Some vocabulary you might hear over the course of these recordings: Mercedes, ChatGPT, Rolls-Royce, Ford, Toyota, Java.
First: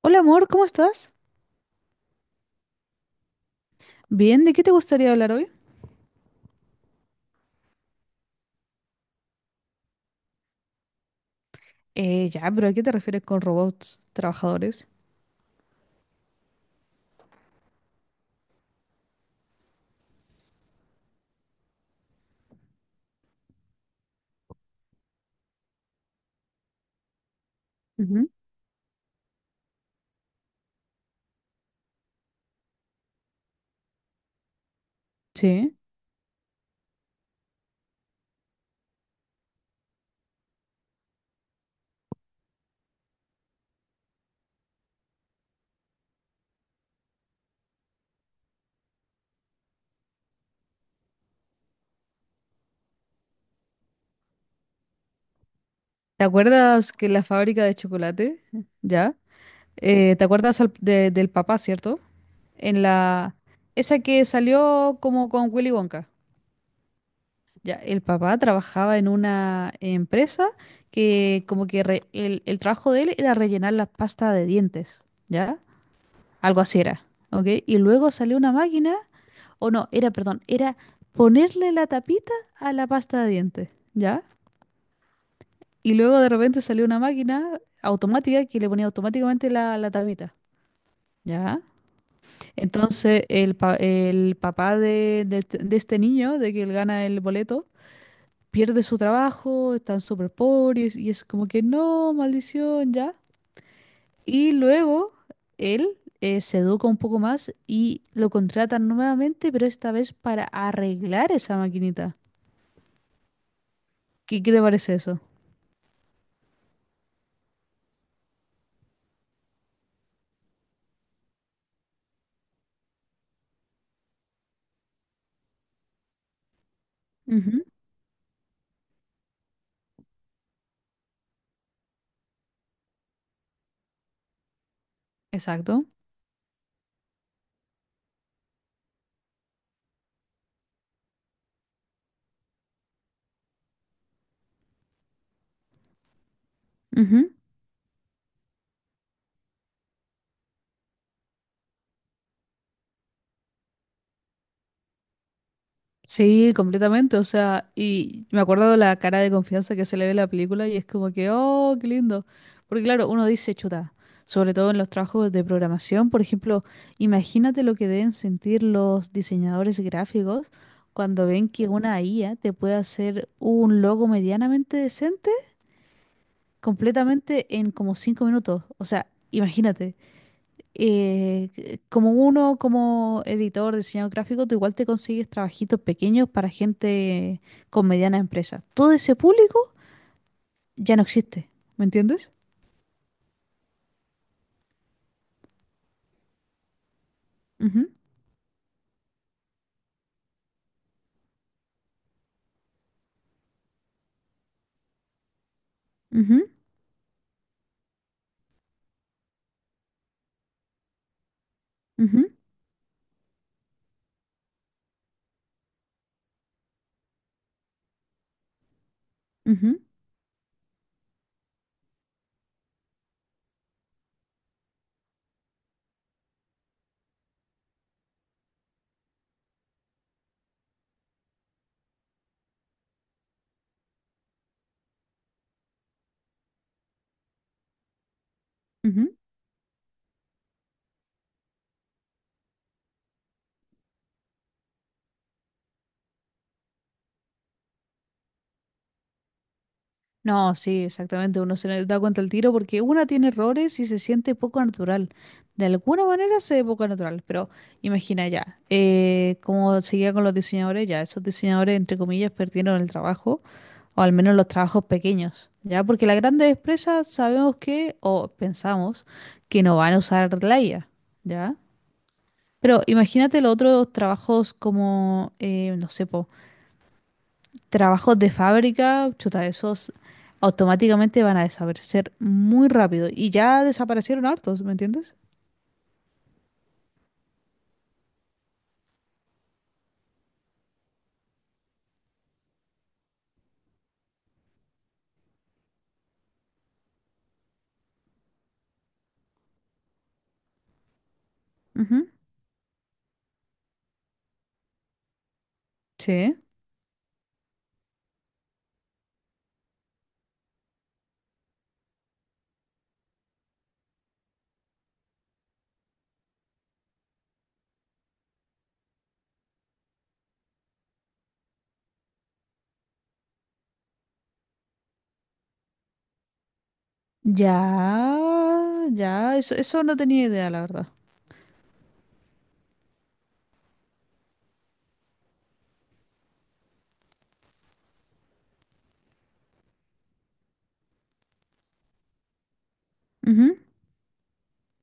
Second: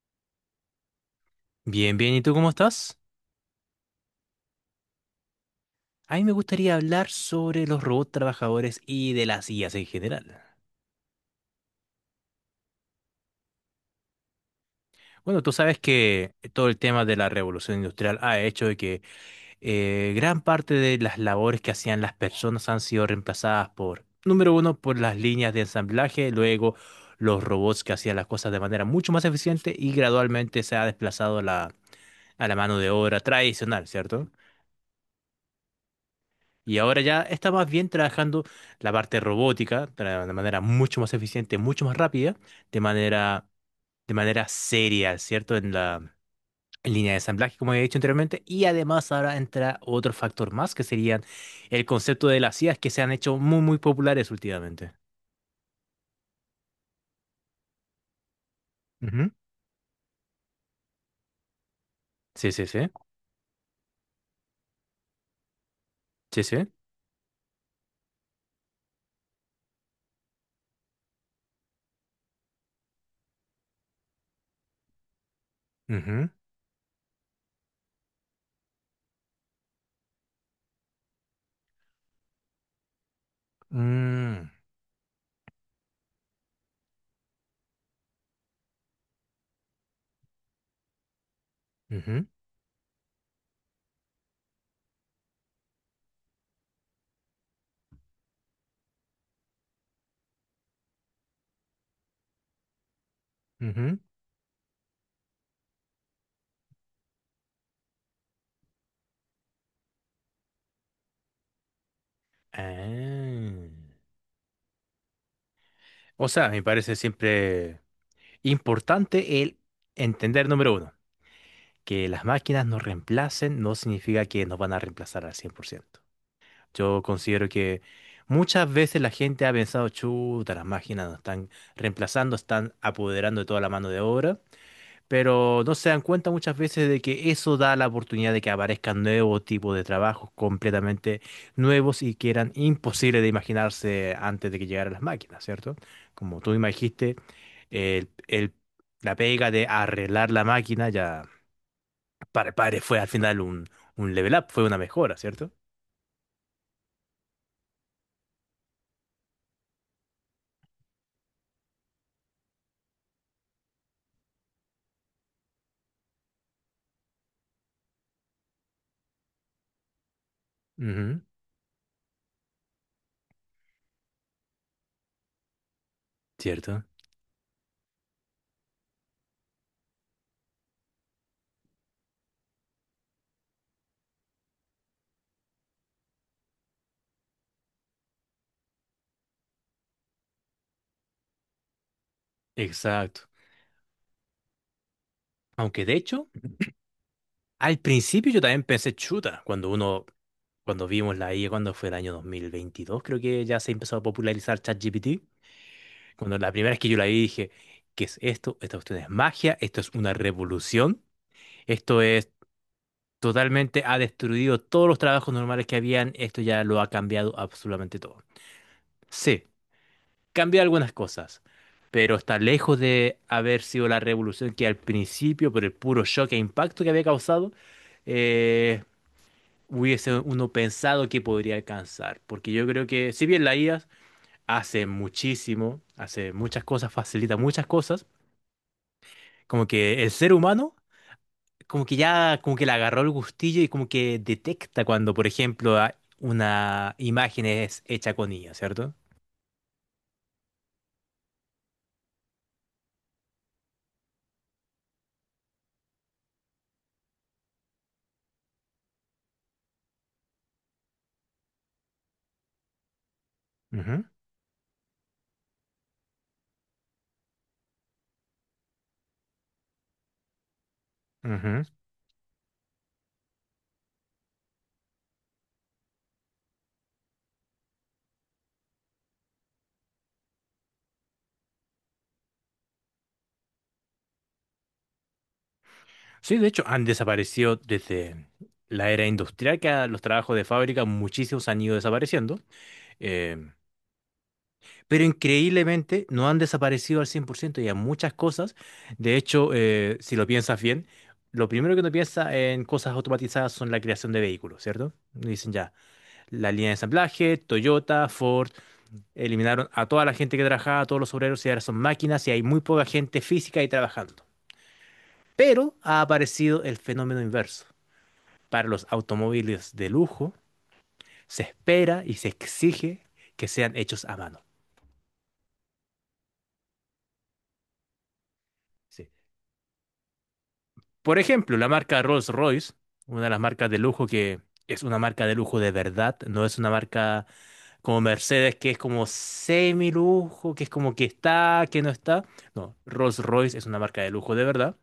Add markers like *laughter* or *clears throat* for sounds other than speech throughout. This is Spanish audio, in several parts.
Hola amor, ¿cómo estás? Bien, bien, ¿y tú cómo estás? Bien, ¿de qué te gustaría hablar hoy? A mí me gustaría hablar sobre los robots trabajadores y de las IAs en general. Ya, pero ¿a qué te refieres con robots trabajadores? Bueno, tú sabes que todo el tema de la revolución industrial ha hecho de que gran parte de las labores que hacían las personas han sido reemplazadas por, número uno, por las líneas de ensamblaje, luego los robots que hacían las Ujú. cosas de manera mucho más eficiente y gradualmente se ha desplazado a la mano de obra tradicional, ¿cierto? Sí. Y ahora ya está más bien trabajando la parte robótica de una manera mucho más eficiente, mucho más rápida, de manera, de manera seria, ¿cierto? En línea de ensamblaje, como he dicho anteriormente. Y además ahora entra otro factor más, que serían el concepto de las IAs que se han hecho muy, muy populares últimamente. ¿Te acuerdas que la fábrica de chocolate? Ya. Ujú. ¿Te acuerdas del papá, cierto? Sí, sí, En sí. la... Esa que salió como con Willy Wonka. Sí, sí. Ya, el papá trabajaba en una empresa que como que re- el trabajo de él era rellenar la pasta de dientes, ¿ya? Ujú. Algo así era, ¿ok? Y luego salió una máquina. O no, era, perdón, era ponerle la tapita a la pasta de dientes, ¿ya? Mm, Y luego de repente salió una máquina automática que le ponía automáticamente la tapita, ¿ya? ujú, Entonces el papá de este niño, de que él gana el boleto, pierde su trabajo, están súper pobres y es como que no, maldición, ¿ya? ujú. Y luego él se educa un poco más y lo contratan nuevamente, pero esta vez para arreglar esa maquinita. Ah. ¿Qué te parece eso? O sea, me parece siempre importante el entender, número uno. Que las máquinas nos reemplacen no significa que nos van a reemplazar al 100%. Yo considero Ujú. que muchas veces la gente ha pensado, chuta, las máquinas nos están reemplazando, están apoderando de toda la mano de obra, pero no Exacto. se dan cuenta muchas veces de que eso da la oportunidad de que aparezcan nuevos tipos de trabajos completamente nuevos y que eran imposibles de imaginarse antes de que llegaran las máquinas, ¿cierto? Como tú me dijiste, Ujú. el, el- la pega de arreglar la máquina ya para Padre fue al final un level up, fue una mejora, ¿cierto? Sí, completamente. O sea, y me acuerdo de la cara de confianza que se le ve en la película y es como que, oh, qué lindo. Porque claro, uno dice, chuta, sobre todo en los trabajos de programación, por ejemplo, imagínate lo que deben sentir los diseñadores gráficos Ujú, cuando ven que una IA te puede hacer un logo medianamente decente cierto. completamente en como 5 minutos. O sea, imagínate. eh, Como uno, como editor, diseñador gráfico, tú igual te consigues trabajitos pequeños para gente con mediana empresa. Todo ese público ya no existe, ¿me entiendes? Exacto. Aunque de hecho, al Ujú, principio yo también pensé chuta, cuando vimos la IA, cuando fue el año 2022, creo que ya se empezó a popularizar ChatGPT. Cuando ujú, la primera vez que yo la vi dije, ¿qué es esto? Esta cuestión es magia, esto es una revolución, esto ujú, es totalmente, ha destruido todos los trabajos normales que habían, esto ya lo ha cambiado absolutamente todo. Sí, ujú, cambió algunas cosas, pero está lejos de haber sido la revolución que al principio, por el puro shock e impacto que había causado, eh, hubiese uno pensado que podría alcanzar. Porque yo creo que, si bien la IA hace muchísimo, hace muchas cosas, facilita muchas cosas, ujú. como que el ser humano, como que ya, como que le agarró el gustillo y como que detecta cuando, por ejemplo, una imagen es hecha con IA, cierto. No, sí, exactamente, uno se da cuenta al tiro porque una tiene errores y se siente poco natural. De alguna manera se ve poco natural, pero imagina ya, como seguía con los diseñadores, ya esos diseñadores, entre comillas, perdieron el trabajo. O Ujú, al menos los trabajos pequeños, ¿ya? Porque las grandes empresas sabemos que, o pensamos, que no van a usar la IA, ¿ya? ujú. Pero imagínate los otros trabajos como, no sé, po, trabajos de fábrica, chuta, esos automáticamente van a desaparecer muy rápido. Y ya desaparecieron hartos, ¿me entiendes? Sí, de hecho, han desaparecido desde la era industrial, que a los trabajos de fábrica muchísimos han ido desapareciendo, eh, pero increíblemente no han desaparecido al 100% y hay muchas cosas. De hecho, si lo piensas bien, lo primero que uno Ujú. piensa en cosas automatizadas son la creación de vehículos, ¿cierto? Dicen ya, Sí. la línea de ensamblaje, Toyota, Ford, eliminaron a toda la gente que trabajaba, a todos los obreros, y ahora son máquinas y hay muy poca gente física ahí trabajando. Pero ha aparecido el fenómeno inverso. Para los automóviles de lujo, se espera y se exige que sean hechos a mano. Ya, Sí. ya, eso no tenía idea, la verdad. Por ejemplo, la marca Rolls-Royce, una de las marcas de lujo que es una marca de lujo de verdad, no es una marca como Mercedes que es como semi-lujo, que es como que está, que no está. No, Ujú. Rolls-Royce es una marca de lujo de verdad.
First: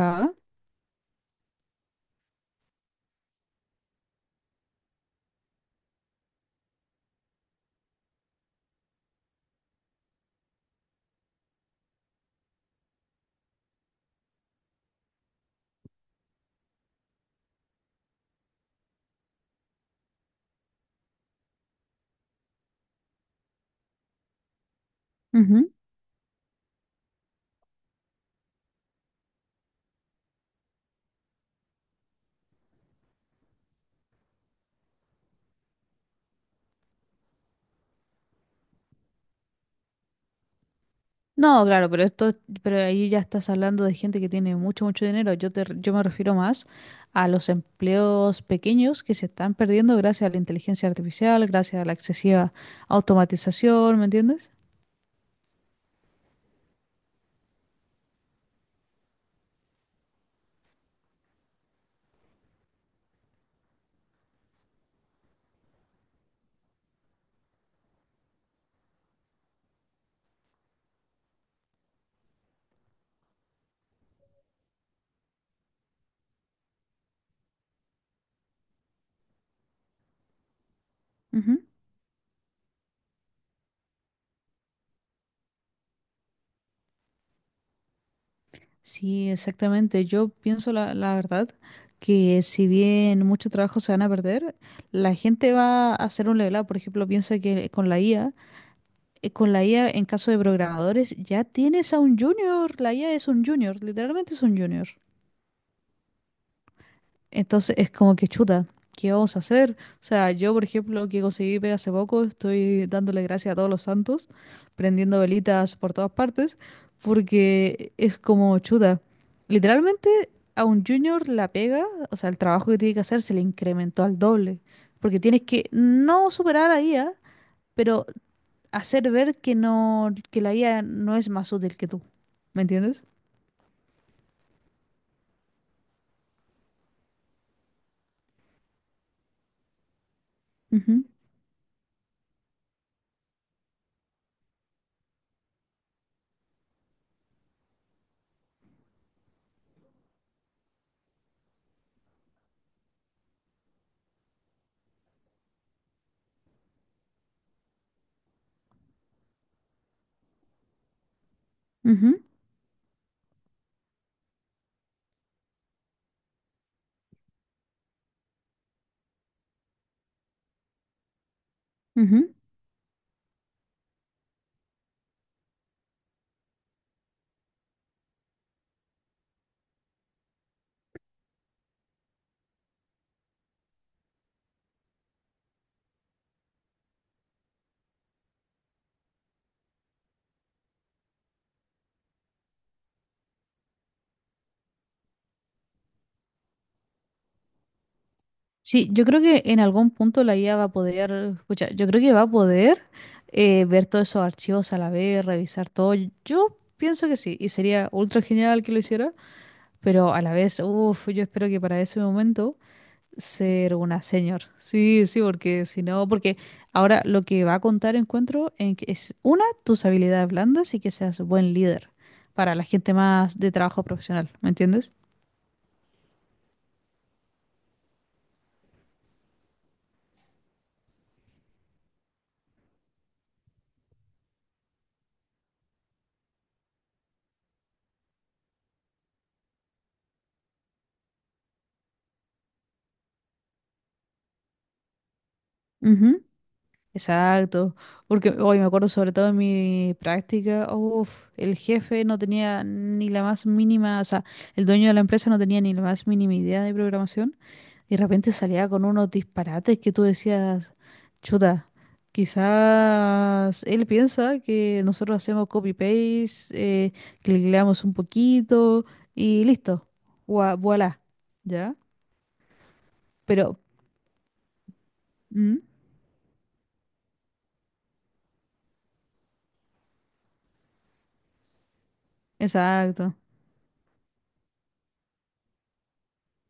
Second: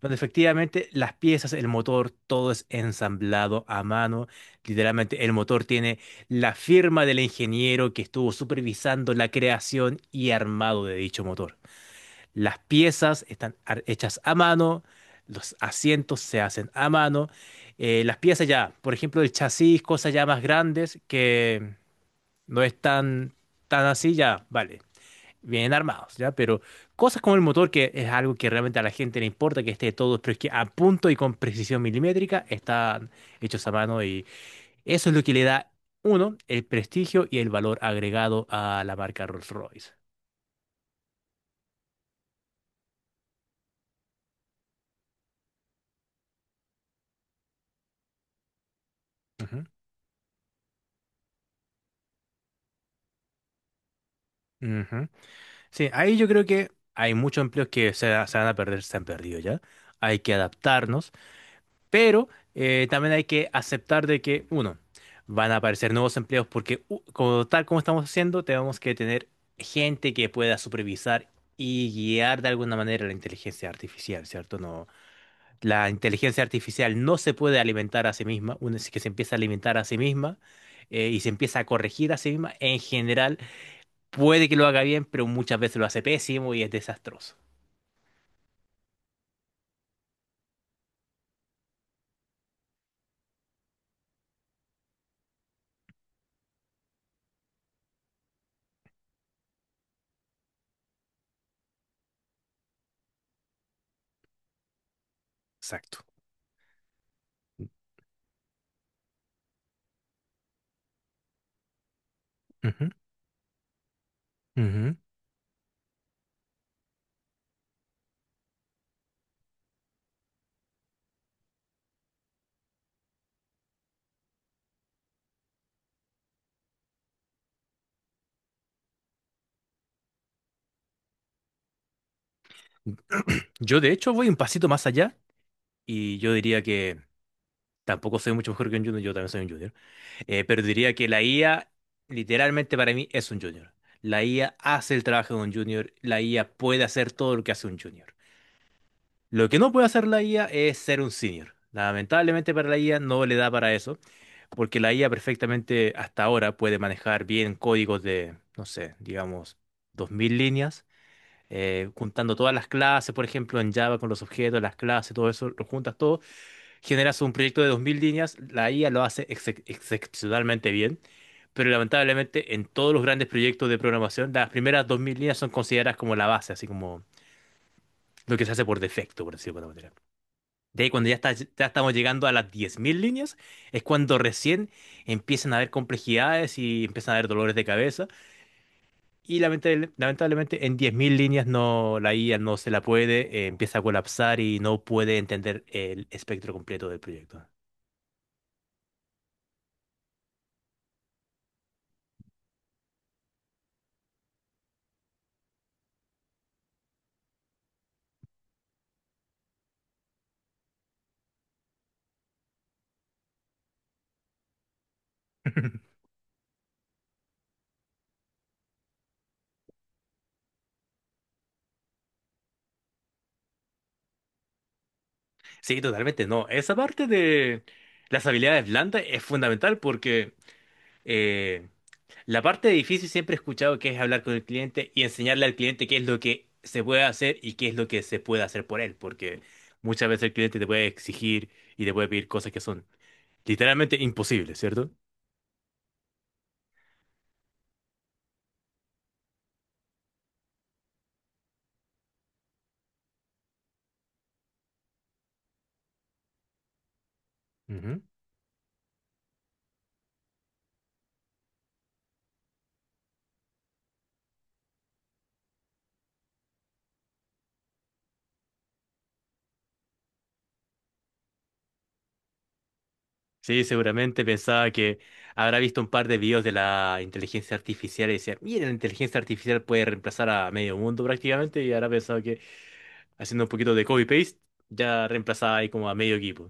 Donde efectivamente las piezas, el motor, todo es ensamblado a mano. Literalmente el motor tiene la firma del ingeniero que estuvo supervisando la creación y armado de dicho motor. Las piezas están hechas a mano, los asientos se hacen a mano. Las piezas ya, por ejemplo, el chasis, cosas ya más grandes que no es tan, tan así, ya, vale Ujú. vienen armados, ¿ya? Pero cosas como el motor, que es algo que realmente a la gente le importa que esté todo, pero es que a punto y con precisión milimétrica están hechos a mano y eso es lo que le da, uno, el prestigio y el valor agregado a la marca Rolls-Royce. No, claro, pero esto, pero ahí ya estás hablando de gente que tiene mucho, mucho dinero. Yo me refiero más a los empleos pequeños que se están Ujú, perdiendo gracias a la inteligencia artificial, gracias a la excesiva automatización, ¿me entiendes? ujú. Sí, ahí yo creo que hay muchos empleos que se van a perder, se han perdido ya. Hay que adaptarnos. Pero también hay que aceptar de que, uno, van a aparecer nuevos empleos porque, como, tal como estamos haciendo, tenemos que tener gente que pueda supervisar y guiar de alguna manera la inteligencia artificial, ¿cierto? No, la inteligencia artificial no se puede alimentar a sí misma. Una vez que se empieza a alimentar a sí misma y se empieza Ujú. a corregir a sí misma, en general puede que lo haga bien, pero muchas veces lo hace pésimo y es desastroso. Sí, exactamente. Yo pienso la verdad que si bien mucho trabajo se van a perder, la gente va a hacer un level up. Por ejemplo, piensa que con la IA, con la IA en caso de programadores, ya tienes a un junior. La IA es un junior, literalmente es un junior. Exacto. Entonces es como que chuta, ¿qué vamos a hacer? O sea, yo, por ejemplo, que conseguí pega hace poco, estoy Ujú, dándole gracias a todos los santos, ujú. prendiendo velitas por todas partes, porque es como chuta. Literalmente a un junior la pega, o sea, el trabajo que tiene que hacer se le incrementó al doble, porque tienes que no superar a la IA, pero hacer ver que no, que la IA no es más útil que tú. ¿Me entiendes? *clears throat* Yo de hecho voy un pasito más allá. Y yo diría que tampoco soy mucho mejor que un junior, yo también soy un junior. Pero diría Ujú, que la IA, literalmente para mí, es un junior. La IA hace el trabajo de un junior, la IA puede hacer todo lo que hace un junior. Lo que no puede hacer la IA es ser un senior. Lamentablemente para la IA no le da para eso, porque la IA perfectamente hasta ahora puede manejar bien códigos de, no sé, digamos, 2000 líneas, ujú, juntando todas las clases, por ejemplo, en Java con los objetos, las clases, todo eso, lo juntas todo, generas un proyecto de 2000 líneas, la IA lo hace excepcionalmente bien, pero ujú. lamentablemente en todos los grandes proyectos de programación, las primeras 2000 líneas son consideradas como la base, así como lo que se hace por defecto, por decirlo de alguna manera. De ahí cuando ya, ya estamos llegando a las 10.000 líneas, es cuando recién empiezan a haber complejidades y empiezan a haber dolores de cabeza. Y lamentablemente en 10.000 líneas no, la IA no se la puede, empieza a colapsar y no puede entender el espectro completo del proyecto. Sí, yo creo que en algún punto la IA va a poder, escucha, yo creo que va a poder ver todos esos archivos a la vez, revisar todo. Yo pienso que sí, y sería ultra genial que lo hiciera, pero a la vez, uff, yo espero que para ese momento ser una señor. Sí, sí, porque si *laughs* no, porque ahora lo que va a contar encuentro en que es una, tus habilidades blandas y que seas buen líder para la gente más de trabajo profesional, ¿me entiendes? Sí, totalmente, no. Esa parte de las habilidades blandas es fundamental porque eh, la parte difícil siempre he escuchado que es hablar con el cliente y enseñarle al cliente qué es lo que se puede hacer y qué es lo que se puede hacer por él, porque muchas veces el cliente te puede exigir y te puede pedir cosas que son literalmente imposibles, ¿cierto? Exacto, porque hoy me acuerdo sobre todo en mi práctica, uf, el jefe no tenía ni la más mínima, o sea, el dueño de la empresa no tenía ni la más mínima idea de programación y de Ujú. repente salía con unos disparates que tú decías, chuta, quizás él piensa que nosotros hacemos copy-paste, eh, cliqueamos un poquito y listo, voila, ¿ya? Pero, Sí, seguramente pensaba que mm, habrá visto un par de videos de la inteligencia artificial y decía, mira, la inteligencia artificial puede reemplazar a medio mundo prácticamente y habrá pensado que exacto. haciendo un poquito de copy-paste, ya reemplazaba ahí como a medio equipo.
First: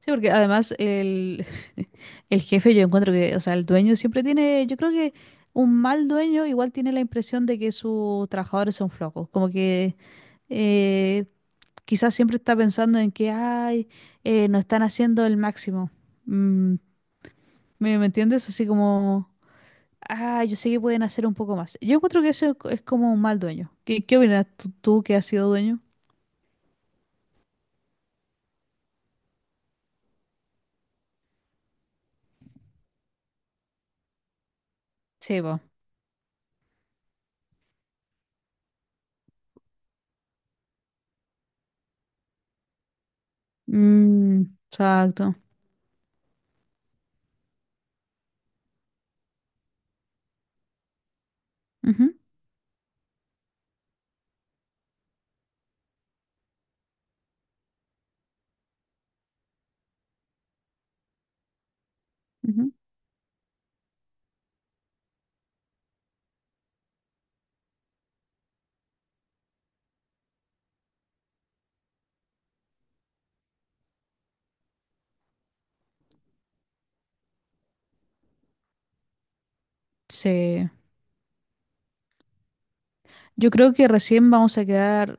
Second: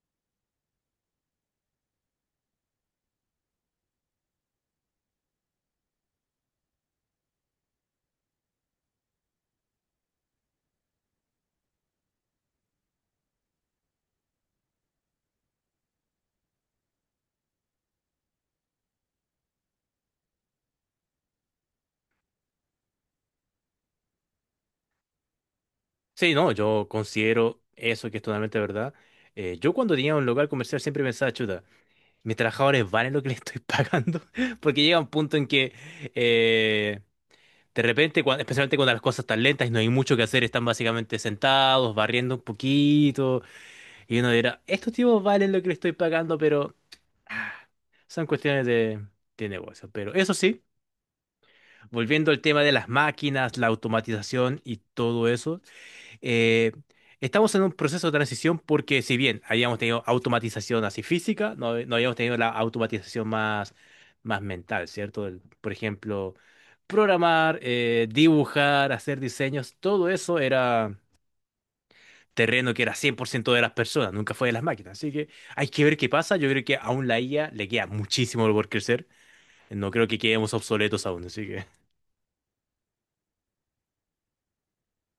Sí, porque además el, *laughs* el jefe yo encuentro que, o sea, el dueño siempre tiene, yo creo que un mal dueño igual tiene la impresión de que sus trabajadores son flojos, como que eh, quizás siempre está pensando en que, ay, no están haciendo el máximo. Mm, ¿me entiendes? Así como, ah, yo sé que pueden hacer un poco más. Yo encuentro que eso es, es como un mal dueño. ¿Qué opinas tú, tú que has sido dueño? Sí, no, yo considero eso que es totalmente verdad. Yo cuando tenía un local comercial siempre pensaba, chuta, mis trabajadores valen lo que les estoy *laughs* pagando, porque llega un punto Sí, en vos. que eh, de repente, especialmente cuando las cosas están lentas y no hay mucho que hacer, están básicamente sentados, barriendo un poquito, y uno Mm, dirá, estos tipos exacto. valen lo que les estoy pagando, pero ah, son cuestiones de negocio. Pero eso sí. Ujú, Volviendo al tema de las máquinas, la automatización y todo eso, eh, estamos en un proceso de transición porque si bien habíamos tenido automatización así física, no, no habíamos tenido la ujú. automatización más, más mental, ¿cierto? Por ejemplo, programar, dibujar, hacer diseños, todo eso era terreno que era 100% de las personas, nunca fue de las máquinas. Así que hay que ver qué pasa. Yo creo que aún la IA le queda muchísimo por crecer. No creo que quedemos Sí. obsoletos aún, así que... Yo creo que recién vamos a quedar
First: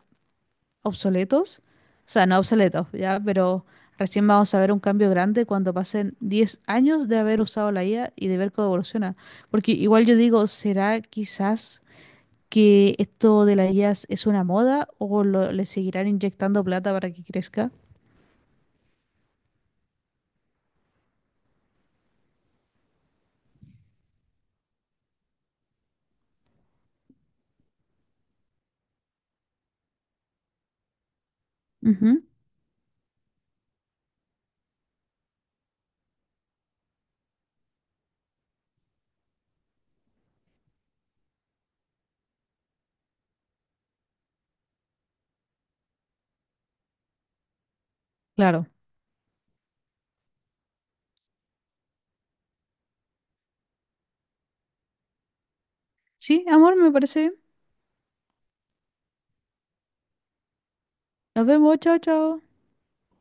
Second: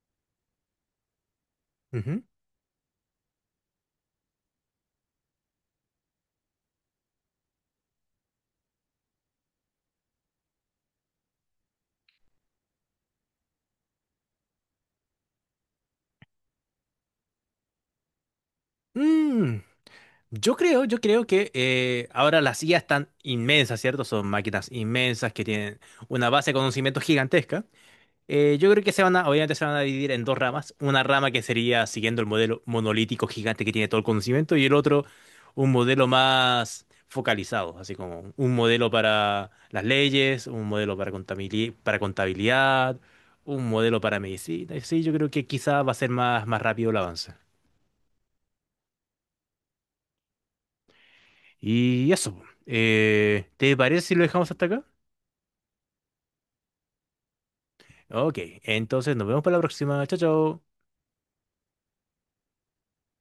obsoletos, o Ujú. sea, no obsoletos, ya, pero recién vamos a ver un cambio grande cuando pasen 10 años de haber usado la IA y de ver cómo evoluciona. Porque igual yo digo, ¿será quizás que esto de la IA es una moda o le seguirán inyectando plata para que crezca? Mm. Yo creo que ahora las IA están inmensas, ¿cierto? Son máquinas inmensas que tienen una base de conocimiento gigantesca. Yo creo que obviamente se van a dividir en dos ramas. Una rama que sería siguiendo Ujú. el modelo monolítico gigante que tiene todo el conocimiento y el otro un modelo más focalizado, así como un modelo para las leyes, un modelo para para contabilidad, un modelo para medicina. Sí, yo creo que quizá va a ser más, más rápido el avance. Claro. Y eso. ¿Te parece si lo dejamos hasta acá? Sí, amor, me parece bien. Ok, entonces nos vemos para la próxima. Chao, chao. Nos vemos, chao, chao.